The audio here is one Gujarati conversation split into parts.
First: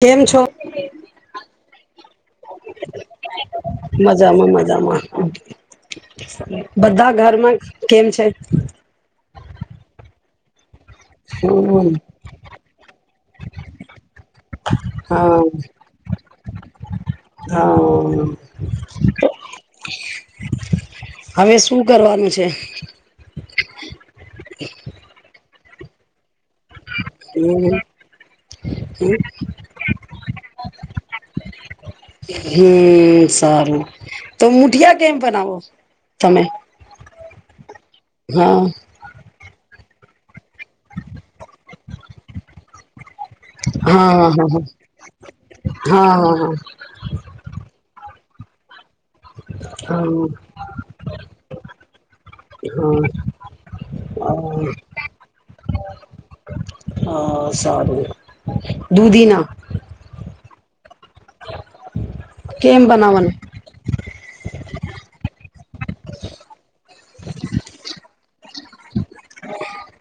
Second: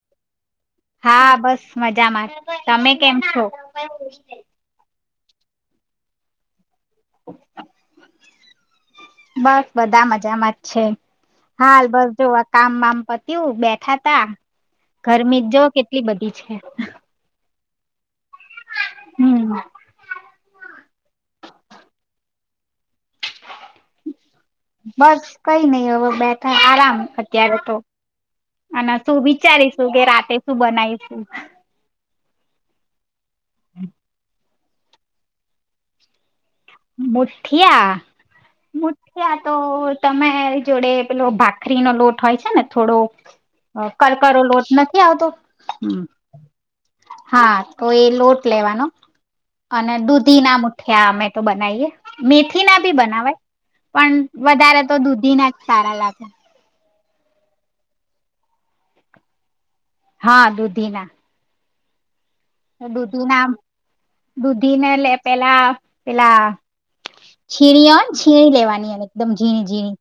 કેમ છો? હા, બસ મજામાં. તમે કેમ છો? મજામાં [inaudible] બધા ઘરમાં કેમ છે? બસ બધા મજામાં છે. હાલ હમ બધું આ કામ બામ પત્યું બેઠા તા હા ગરમી જ જો કેટલી બધી છે. હા. હમ્મ. હવે શું કરવાનું છે? બસ કઈ નય. અવ બેઠ ઠા આરામ અત્યારે હમ તો. અને શું વિચારીશું કે રાતે શું બનાવીશું? હમ. સારું. તો મુઠિયા કેમ બનાવો તમે? મુઠીયા. હા મુઠીયા તો તમાયે જોડે પેલો ભાખરીનો લોટ હોય છે ને થોડો અ કારો હા હા હા હા કારો લોટ નથી આવતો, હમ હા હા તો એ લોટ લેવાનો. હા અને દૂધી હા ના મુઠિયા અમે બનાયે, મેથીના બી બનાવાય પણ હા વધારે તો દૂધીના ના જ સારા લાગે. હ સારું દુધિના. હા દુધી ના. કેમ બનાવાનું? દૂધી ને લે પેલા પેલા છીણી હોને છીણી લેવાનીને એકદમ ઝીણી ઝીણી.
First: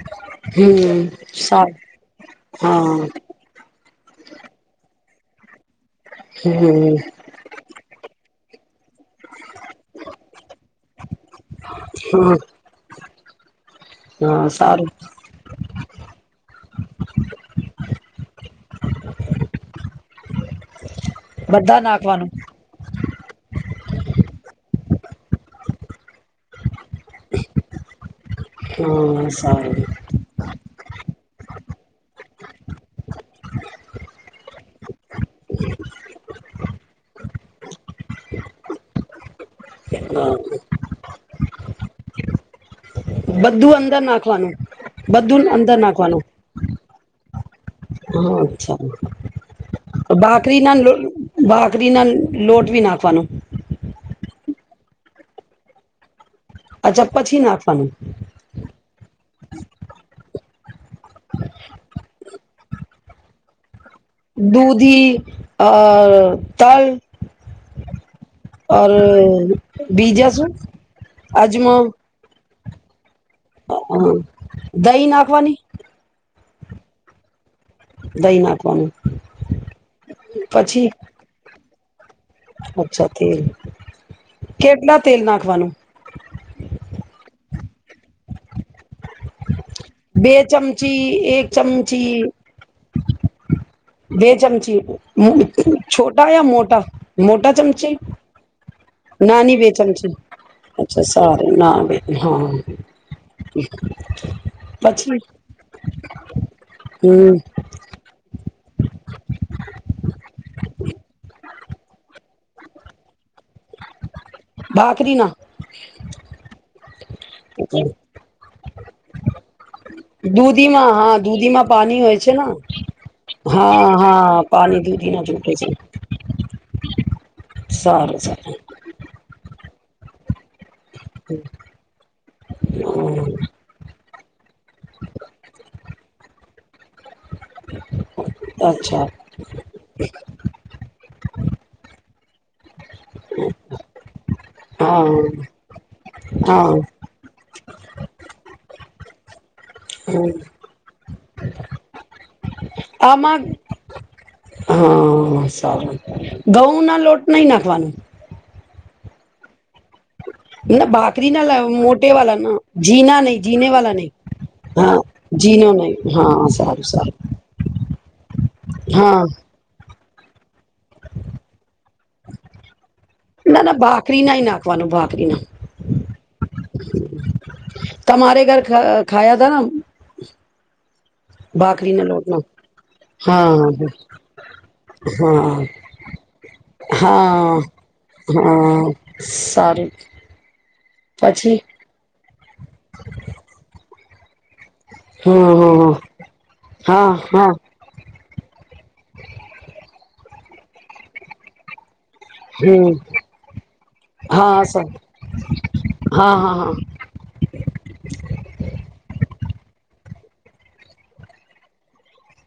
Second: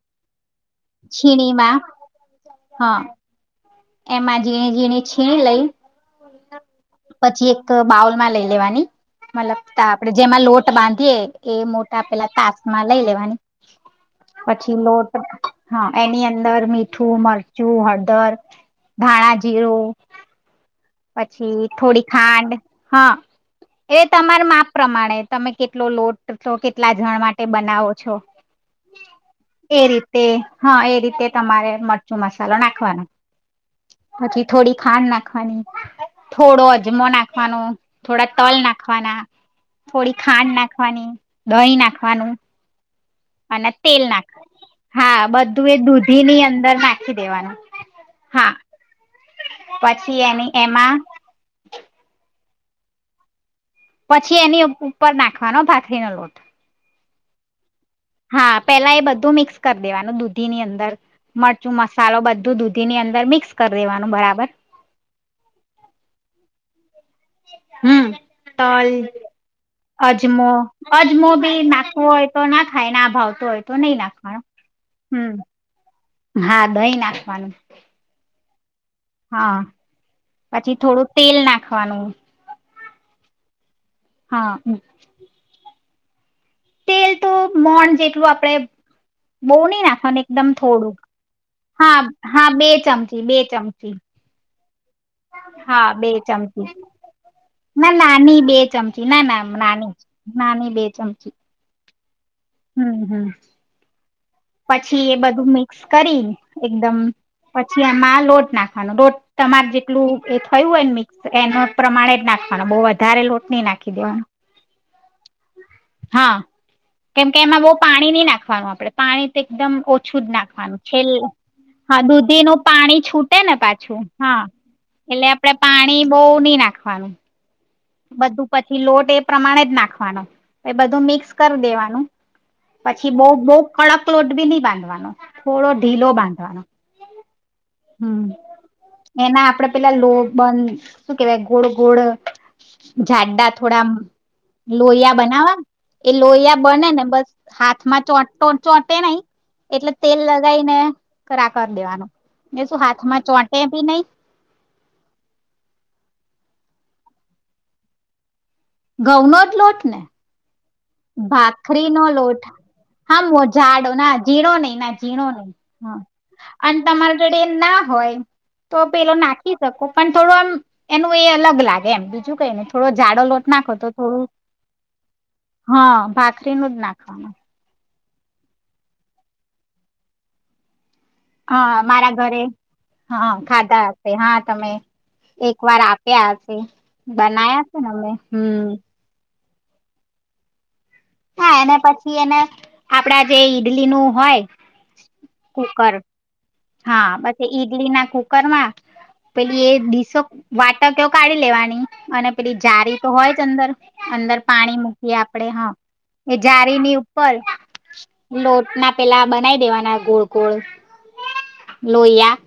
હમ સારું છીણીમાં હા. એમાં ઝીણી ઝીણી છીણી લઈ. હમ પછી એક બાઉલ માં લે લેવાની, મતલબ તા આપડે જેમાં લોટ બાંધીએ એ મોટા પેલા હા તાસ માં લઈ લેવાની, હા પછી સારું લોટ હા, એની અંદર મીઠું, મરચું, હળદર, ધાણા, જીરો. પછી બધા થોડી નાખવાનું ખાંડ હા. એ તમાર માપ પ્રમાણે તમે કેટલો લોટ લો કે કેટલા જણ માટે બનાવો છો, હા એ સારું રીતે હા એ રીતે તમારે મરચું મસાલો નાખવાનો. હ [inaudible] હછી થોડી ખાંડ નાખવાની. થોડો અજમો નાખવાનો, થોડા તલ નાખવાના. થોડી ખાંડ નાખવાની. દહી નાખવાનું. અને બધું અંદર તેલ નાખવાનું નાખવા હા બધું એ અંદર નાખવાનું દૂધી ની અંદર નાખી દેવાનું. હા અચ્છા, પછી એની બાકરીના એમાં બાકરીના લોટવી નાખવાનું? પછી એની ઉપર નાખવાનો ભાખરીનો લોટ. આછા પછી નાખવાનું? હા પેલા એ બધું મિક્સ કરી દેવાનું દૂધી ની અંદર મરચું મસાલો બધું દૂધી ની અંદર મિક્સ કર દૂધી અ તલ હમ તલ ઓર બીજા અજમો શું અજમો બી નાખવો હોય તો નાખ હાય ના ભાવ હ દહી નાખવાની હા દહી નાખવાનું ઈ ના કો હા પછી થોડું તેલ નાખ ખવાનું અચ્છા તેલ હા કેટલા તેલ નાખવાનું તેલ તો મણ જેટલું આપણેે બોહી નાખવાનું બે એકદમ ચમચી થોડુંક એક હા ચમચી હા બે ચમચી બે ચમચી બે ચમચી હા બે છોટા યા ચમચી મોટા મોટા ના ચમચે નાની બે ચમચી ના ના નાની બેે ચમચે નાની બે અચ્છા ચમચી સાર ના બે હા હમ હમ પછી એ બધું મિક્સ કરી એકદમ હમ પછી આમાં લોટ નાખ લોટ તમાર જેટલું એ થયું હોય ને મિક્સ એ પ્રમાણે જ નાખવાનો બહુ વધારે લોટ નહી નાખી દેવાનો બાકરી ના હા કેમ કે એમાં બહ પાણી નહી નાખવાનું આપડે પાણી તો એકદમ ઓછું જ નાખવાનું દૂધીમાં છેલ્ હા દૂધીમાં હ પાણી હોય છે દૂધી ને ન પાણી છૂટે ને હા પાછું હા પાણી દૂધી ના એટલે છૂટે આપણેે છે પાણી બહ નહી નાખવાનું સારું બધું સારું પછી લોટ એ પ્રમાણે જ નાખે ખના એ બધું મિક્સ કરી દેવાનું પછી બહ બહુ કડક લોલોડ બ ન બાંધવાનો થોડો ઢીલો બાંધવાનો હમ હ અચ્છા એના આપડે પેલા લોબંધ શું કેવાય ગોળ ગોડ જાડા થોડા હા લોહીયા બનાવા એ લોહીયા હા બને ને બસ હાથમાં ચો ચોટે નહી એટલે તેલ લગાય ને કરા કર દેવાનું એ શું હાથમાં આમાં ચોંટે બી નઈ હા સારું ઘઉંના લોટ નહીં નાખવાનું ઘઉનોો જ લોટ ને [unintelligible] ના ભાખરી નો મોટે વાલા લોટ ના જીના નહી હા જીને ઝાડો વાલા નહી ના ઝીણો નહી ના હા ઝીણો નહી જીનો હ હા અને સારું સારું તમારા જોડે એમ ના હોય તો પેલો હા નાખી શકો પણ થોડું આ એનું એ અલગ લાગે એમ બીજું કઈને થોડો જાડો લોટ ના નાખો ના તો ભાખરી થોડું ના નાખવાનું ભાખરી ના હા ભાખરીનું જ નાખવાનું તમારે ઘરા ખાયા તા હા અ ભાખરીને મારા લોટનો ઘરે હા ખાધા હશે હા તમે હા એક વાર આપ્યા હશે હા બના્યા છે ને અમે હમ તારેખ હા એને પછી એને આપડા જે ઈડલીનુંું હય હમ હમ હ હા બ ડલી ના કુકર માં પેલી એ ડીસો વાટક કાઢી લેવાની અને પેલી હમ જારી તો હોય જ અંદર અંદર હા પાણી સર મૂકીએ આપડે હા હા એ હા હા જારીની ઉપર લોટ ના પેલા બનાઈ દેવાના ગોળ ગોળ લોહિયા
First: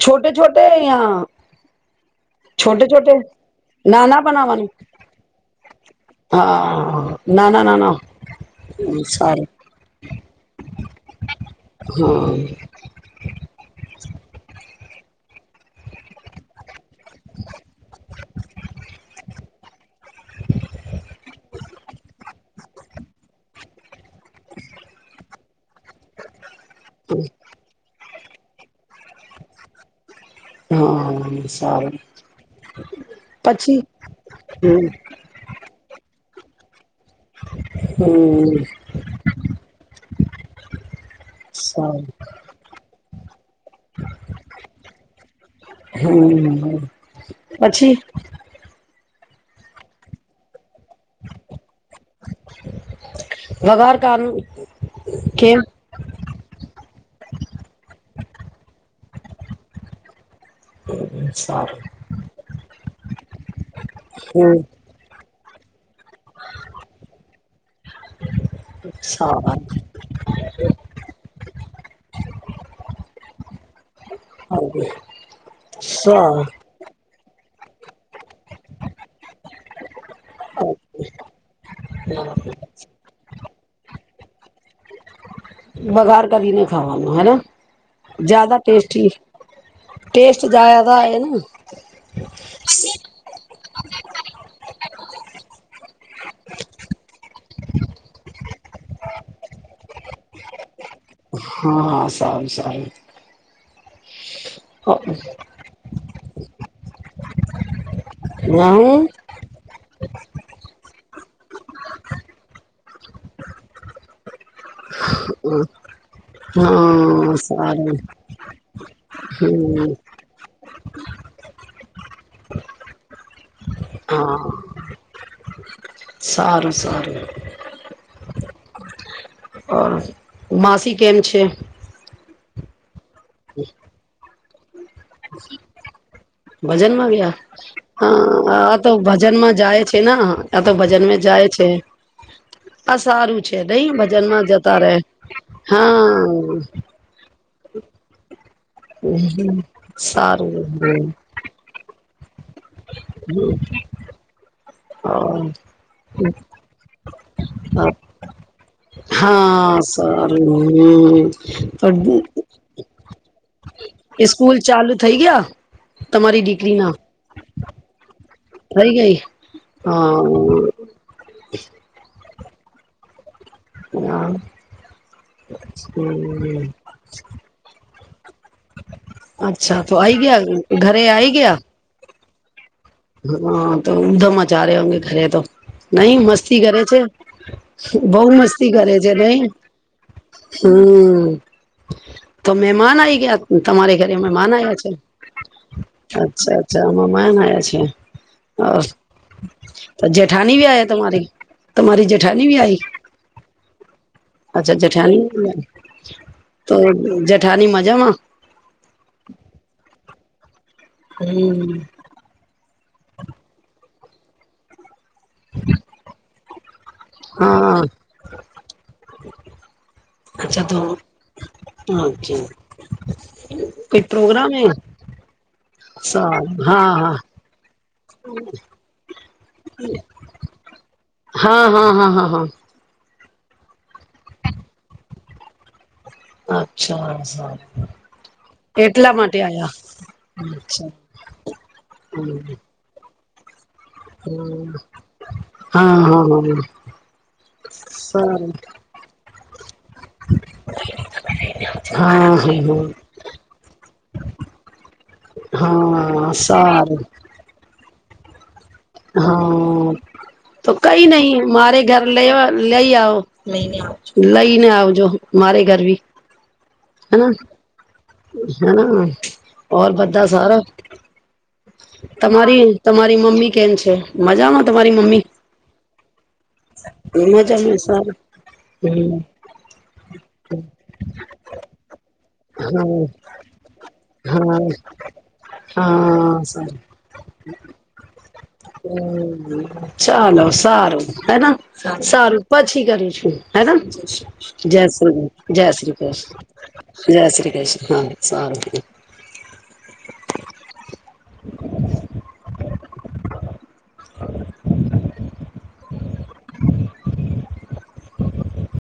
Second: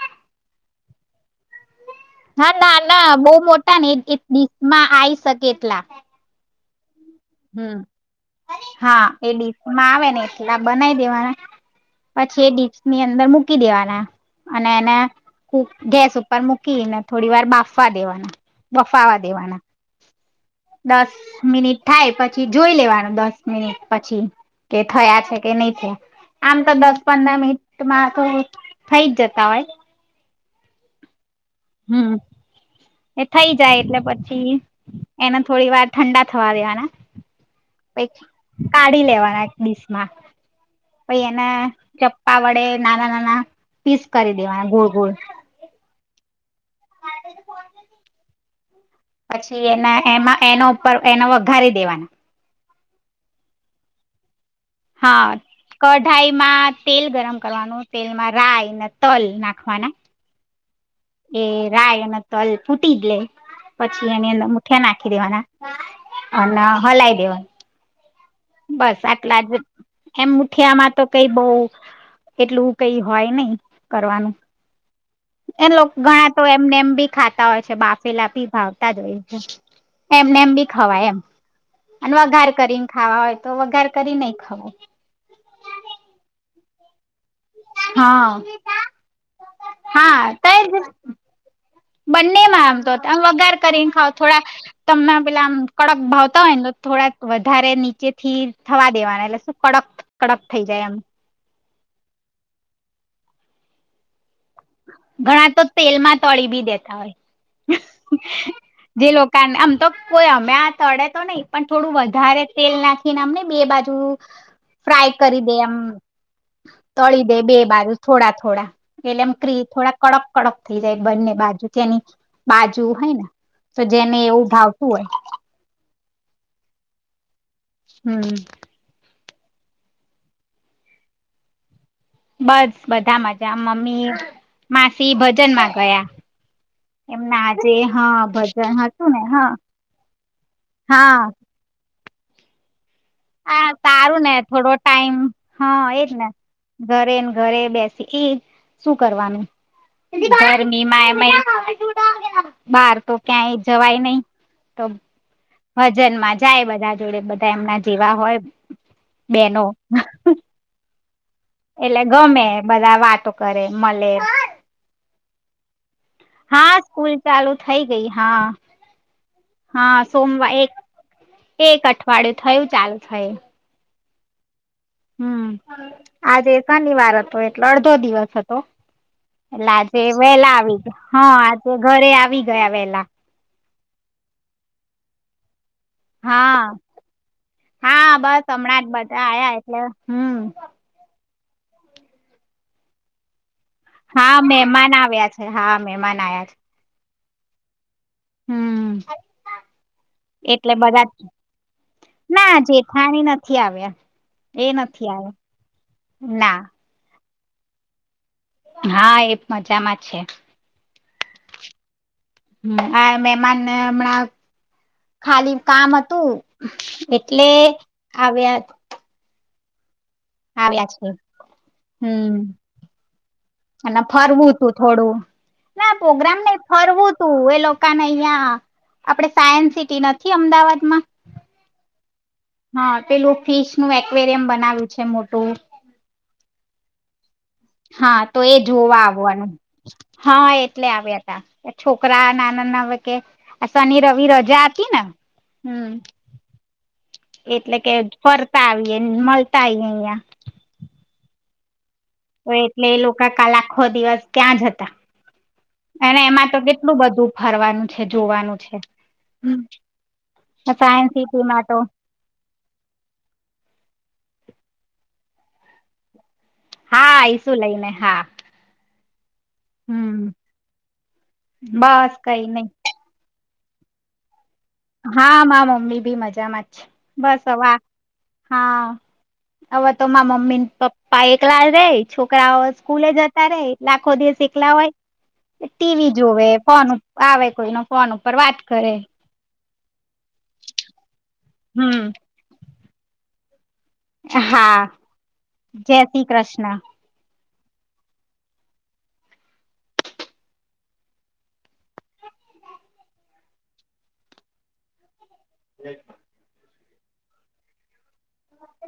છોટે છોટે યા નાા ના છોટે ના છોટે બહ મોટા ને દ નાના બનાવાનું માં આવીઈ શકે એટલા હ હમ હા એ સારું ડીચમાં આવે ને એટલા બનાવી દેવાના પછી એ હા ડીચ ની અંદર મૂકી દેવાના અને એને ક ગેસ ઉપર મૂકીને થોડી વાર બાફવા દેવાના બફાવા દેવાના દસ મિનિટ થાય પછી જોઈ લેવાનું દસ મિનિટ પછી કે થયા છે કે નહી થયા આમ તો દસ પંદર મનટ મામાં તો થઈ જ જતા હોય હા સાર હમ એ થઈ જાય એટલે પછી હમ એને થોડી વાર ઠંડા થવા દેવા હ પ હમ કાઢી લેવાના એક ડડીસમાં પ એને સારું ચપ્પા વડે નાના નાના પીસ કરી દેવાના ગોળ ગોળ હમ પછી પછી એના એમાં એનો ઉપર એને વઘારી દેવાના બગાર કાનૂ હા કઢાઈમાં તેલ ગરમ કરવાનું તેલમાં રાય ને તલ નાખવાના એ સારું રાય અને તલ ફૂટી જ લે પછી એની અંદર હમ મુઠિયા નાખી દેવાના અ ના હલાઈ દેવા બસ આટલા જ સારું એમ મુઠિયામાં તો કઈ બઉ એટલું કઈ હોય નહ કરવાનું એ લોકો ગણા તો સારું એમને એમ ભી ખા હોય છે બાપ પેલા પી ભાવતા જ હોય છે એમને એમ બી ખવાય એમ અને વઘાર કરીને ખાવા હોય તો વઘાર કરી નહી ખાવું બઘાર કરીને ખાવાનું હેના હા હા ટેસ્ટ તો જ્યાદા હેને બંનેમાં આમ તો વગાર કરીને ખાવ થોડા તમે પેલા આમ કડક ભાવતા હોય ને તો થોડા વધારે નીચે થી થવા દેવાના એટલે શું કડક કડક થઈ જાય એમ હા હા સારું સારું ઘણા તો તેલમાં તળી બી દેતા હોય હું જે લોકોને આમ તો કોઈ અમે આ તળે તો નઈ પણ થોડું વધારે તેલ નાખીને આમ નઈ બે બાજુ ફ્રાય કરી દે એમ તળી દે હા બે બાજુ સારું થોડા થોડા એટલે એમ હમ થોડા કડક કડપ થઈ જાય બંને બાજુ ત્યાંની બાજુ હોય ને તો જેને એવું હા ભાવતું હોય સારું સારું હમ માસી કે એમ છે બસ બધા મજા મમ્મી માસી ભજન માં ગયા ભજનમાં ગયા એમના આજે હ હા ભજન આ તો હતું ને હા ભજનમાં જાય છે આ તો હા ભજનમાં જાય છે. આ સારું છે હા નઈ સારું ને ભજનમાં થોડો જતા રે ટાઈમ એજ હા. ને ઘરે ને ઘરે બેસી એજ શું કરવાનું સારું ગરમીમાં એમયુગ બાર તો ક્યાંય જવાય નહીિ. તમ વજનમાં જાય બધા જોડે બધા એમના જેવા હોય બેનો. હા સારું હમ. તો એટલે ગમે બધા વાતો કરે મળે. સ્કૂલ ચાલુ થઈ ગયા તમારી હા દીકરી ના સ્કૂલ ચાલુ થઈ ગઈ હા. થઈ ગઈ હા. ડે થયું ચાલુ થય હ. હમ આજે શનિવાર હતો એટલો અડધો દિવસ હતો એટલે અચ્છા તો આજે આઈ ગયા વહેલા આવી ગ હા આજે ઘરે આવી ગયા બેહ હમ. તો ઉધામ ચારે અંગે ઘરે તો નઈ હા મસ્તી કરે છે હા બહુ બસ મસ્તી હમણાં જ કરે છે બધા નઈ આયા એટલે હમ હમ. તો મહેમાન આઈ ગયા. હા મહેમાન આવ્યા છે હા મેહમાન આવ્યા છે. માન છે. હમ તો જેઠની ભી એટલે આયા બધા તમારી તમારી જેઠની ના ભી આઈ જેઠાણી નથી આવ્યા એ અચ્છા નથી જેઠની આવ્યો ના તો જે. મઠાની મજામાં હા એ મજામાં છે હમ. હમ આ મેહમાન હમણાં ખાલી કામ હતું. એટલે હા આવ્યા અચ્છા તો આવ્યા છે હમ ઓકે અને કોઈ ફરવું પ્રોગ્રામ હે તું થોડું ના પ્રોગ્રામ સારું નઈ ફરવું હા તું એ કા અહીંયા આપડે સાયન્સ સિટી નથી અમદાવાદમાં હા હા હા હા હા હા પેલું ફિશ નું એકવેરિયમ બનાવ્યું છે મોટું અચ્છા હા હા તો એ જોવા આવવાનું આયા હા એટલે અચ્છા આવ્યા હતા છોકરા હમ નાના ના હ કે આ શનિ રવિ રજા હમ હતી ને હમ હા હા હા એટલે કે સારું ફરતા આવીએ ન મલ ટાઈમ યા [unintelligible] તો હા એટલે એ લોકો કાલ આખો દિવસ ક્યાં જ હતા, અને હા એમાં તો કેટલું સારું બધું ફરવાનું છે જોવાનું છે. હા તો કઈ સાયન્સ નહી સિટીમાં તો મારે ઘર લ લઈ આવોઈ લઈને આવો. જો મારે ઘર ભી. હા ઈસું લઈને હા. હેના ઓર બધા હમ સારા બસ કઈ તમારી નઈ તમારી મમ્મી?? કેમ છે મજામાં? તમારી મમ્મી હા મા મમ્મી બી મજામાં છે, બસ હવે મજામાં સારું હા હમ હવે તો મમ્મી પપ્પા એકલા રે છોકરી છોકરાઓ હા સ્કૂલે જતા રે લાખો દિવસ હા એકલા હોય, ટીવી હા જોવે સારું ફોન આવે કોઈ ન ફોન ઉપર વાત કરે. ચાલો સારું. હેના હમ સારું પછી કરું છું. હ ત હા જય શ્રી જય શ્રી કૃષ્ણ. જય શ્રી કૃષ્ણ હા સારું. [unintelligible] [unintelligible]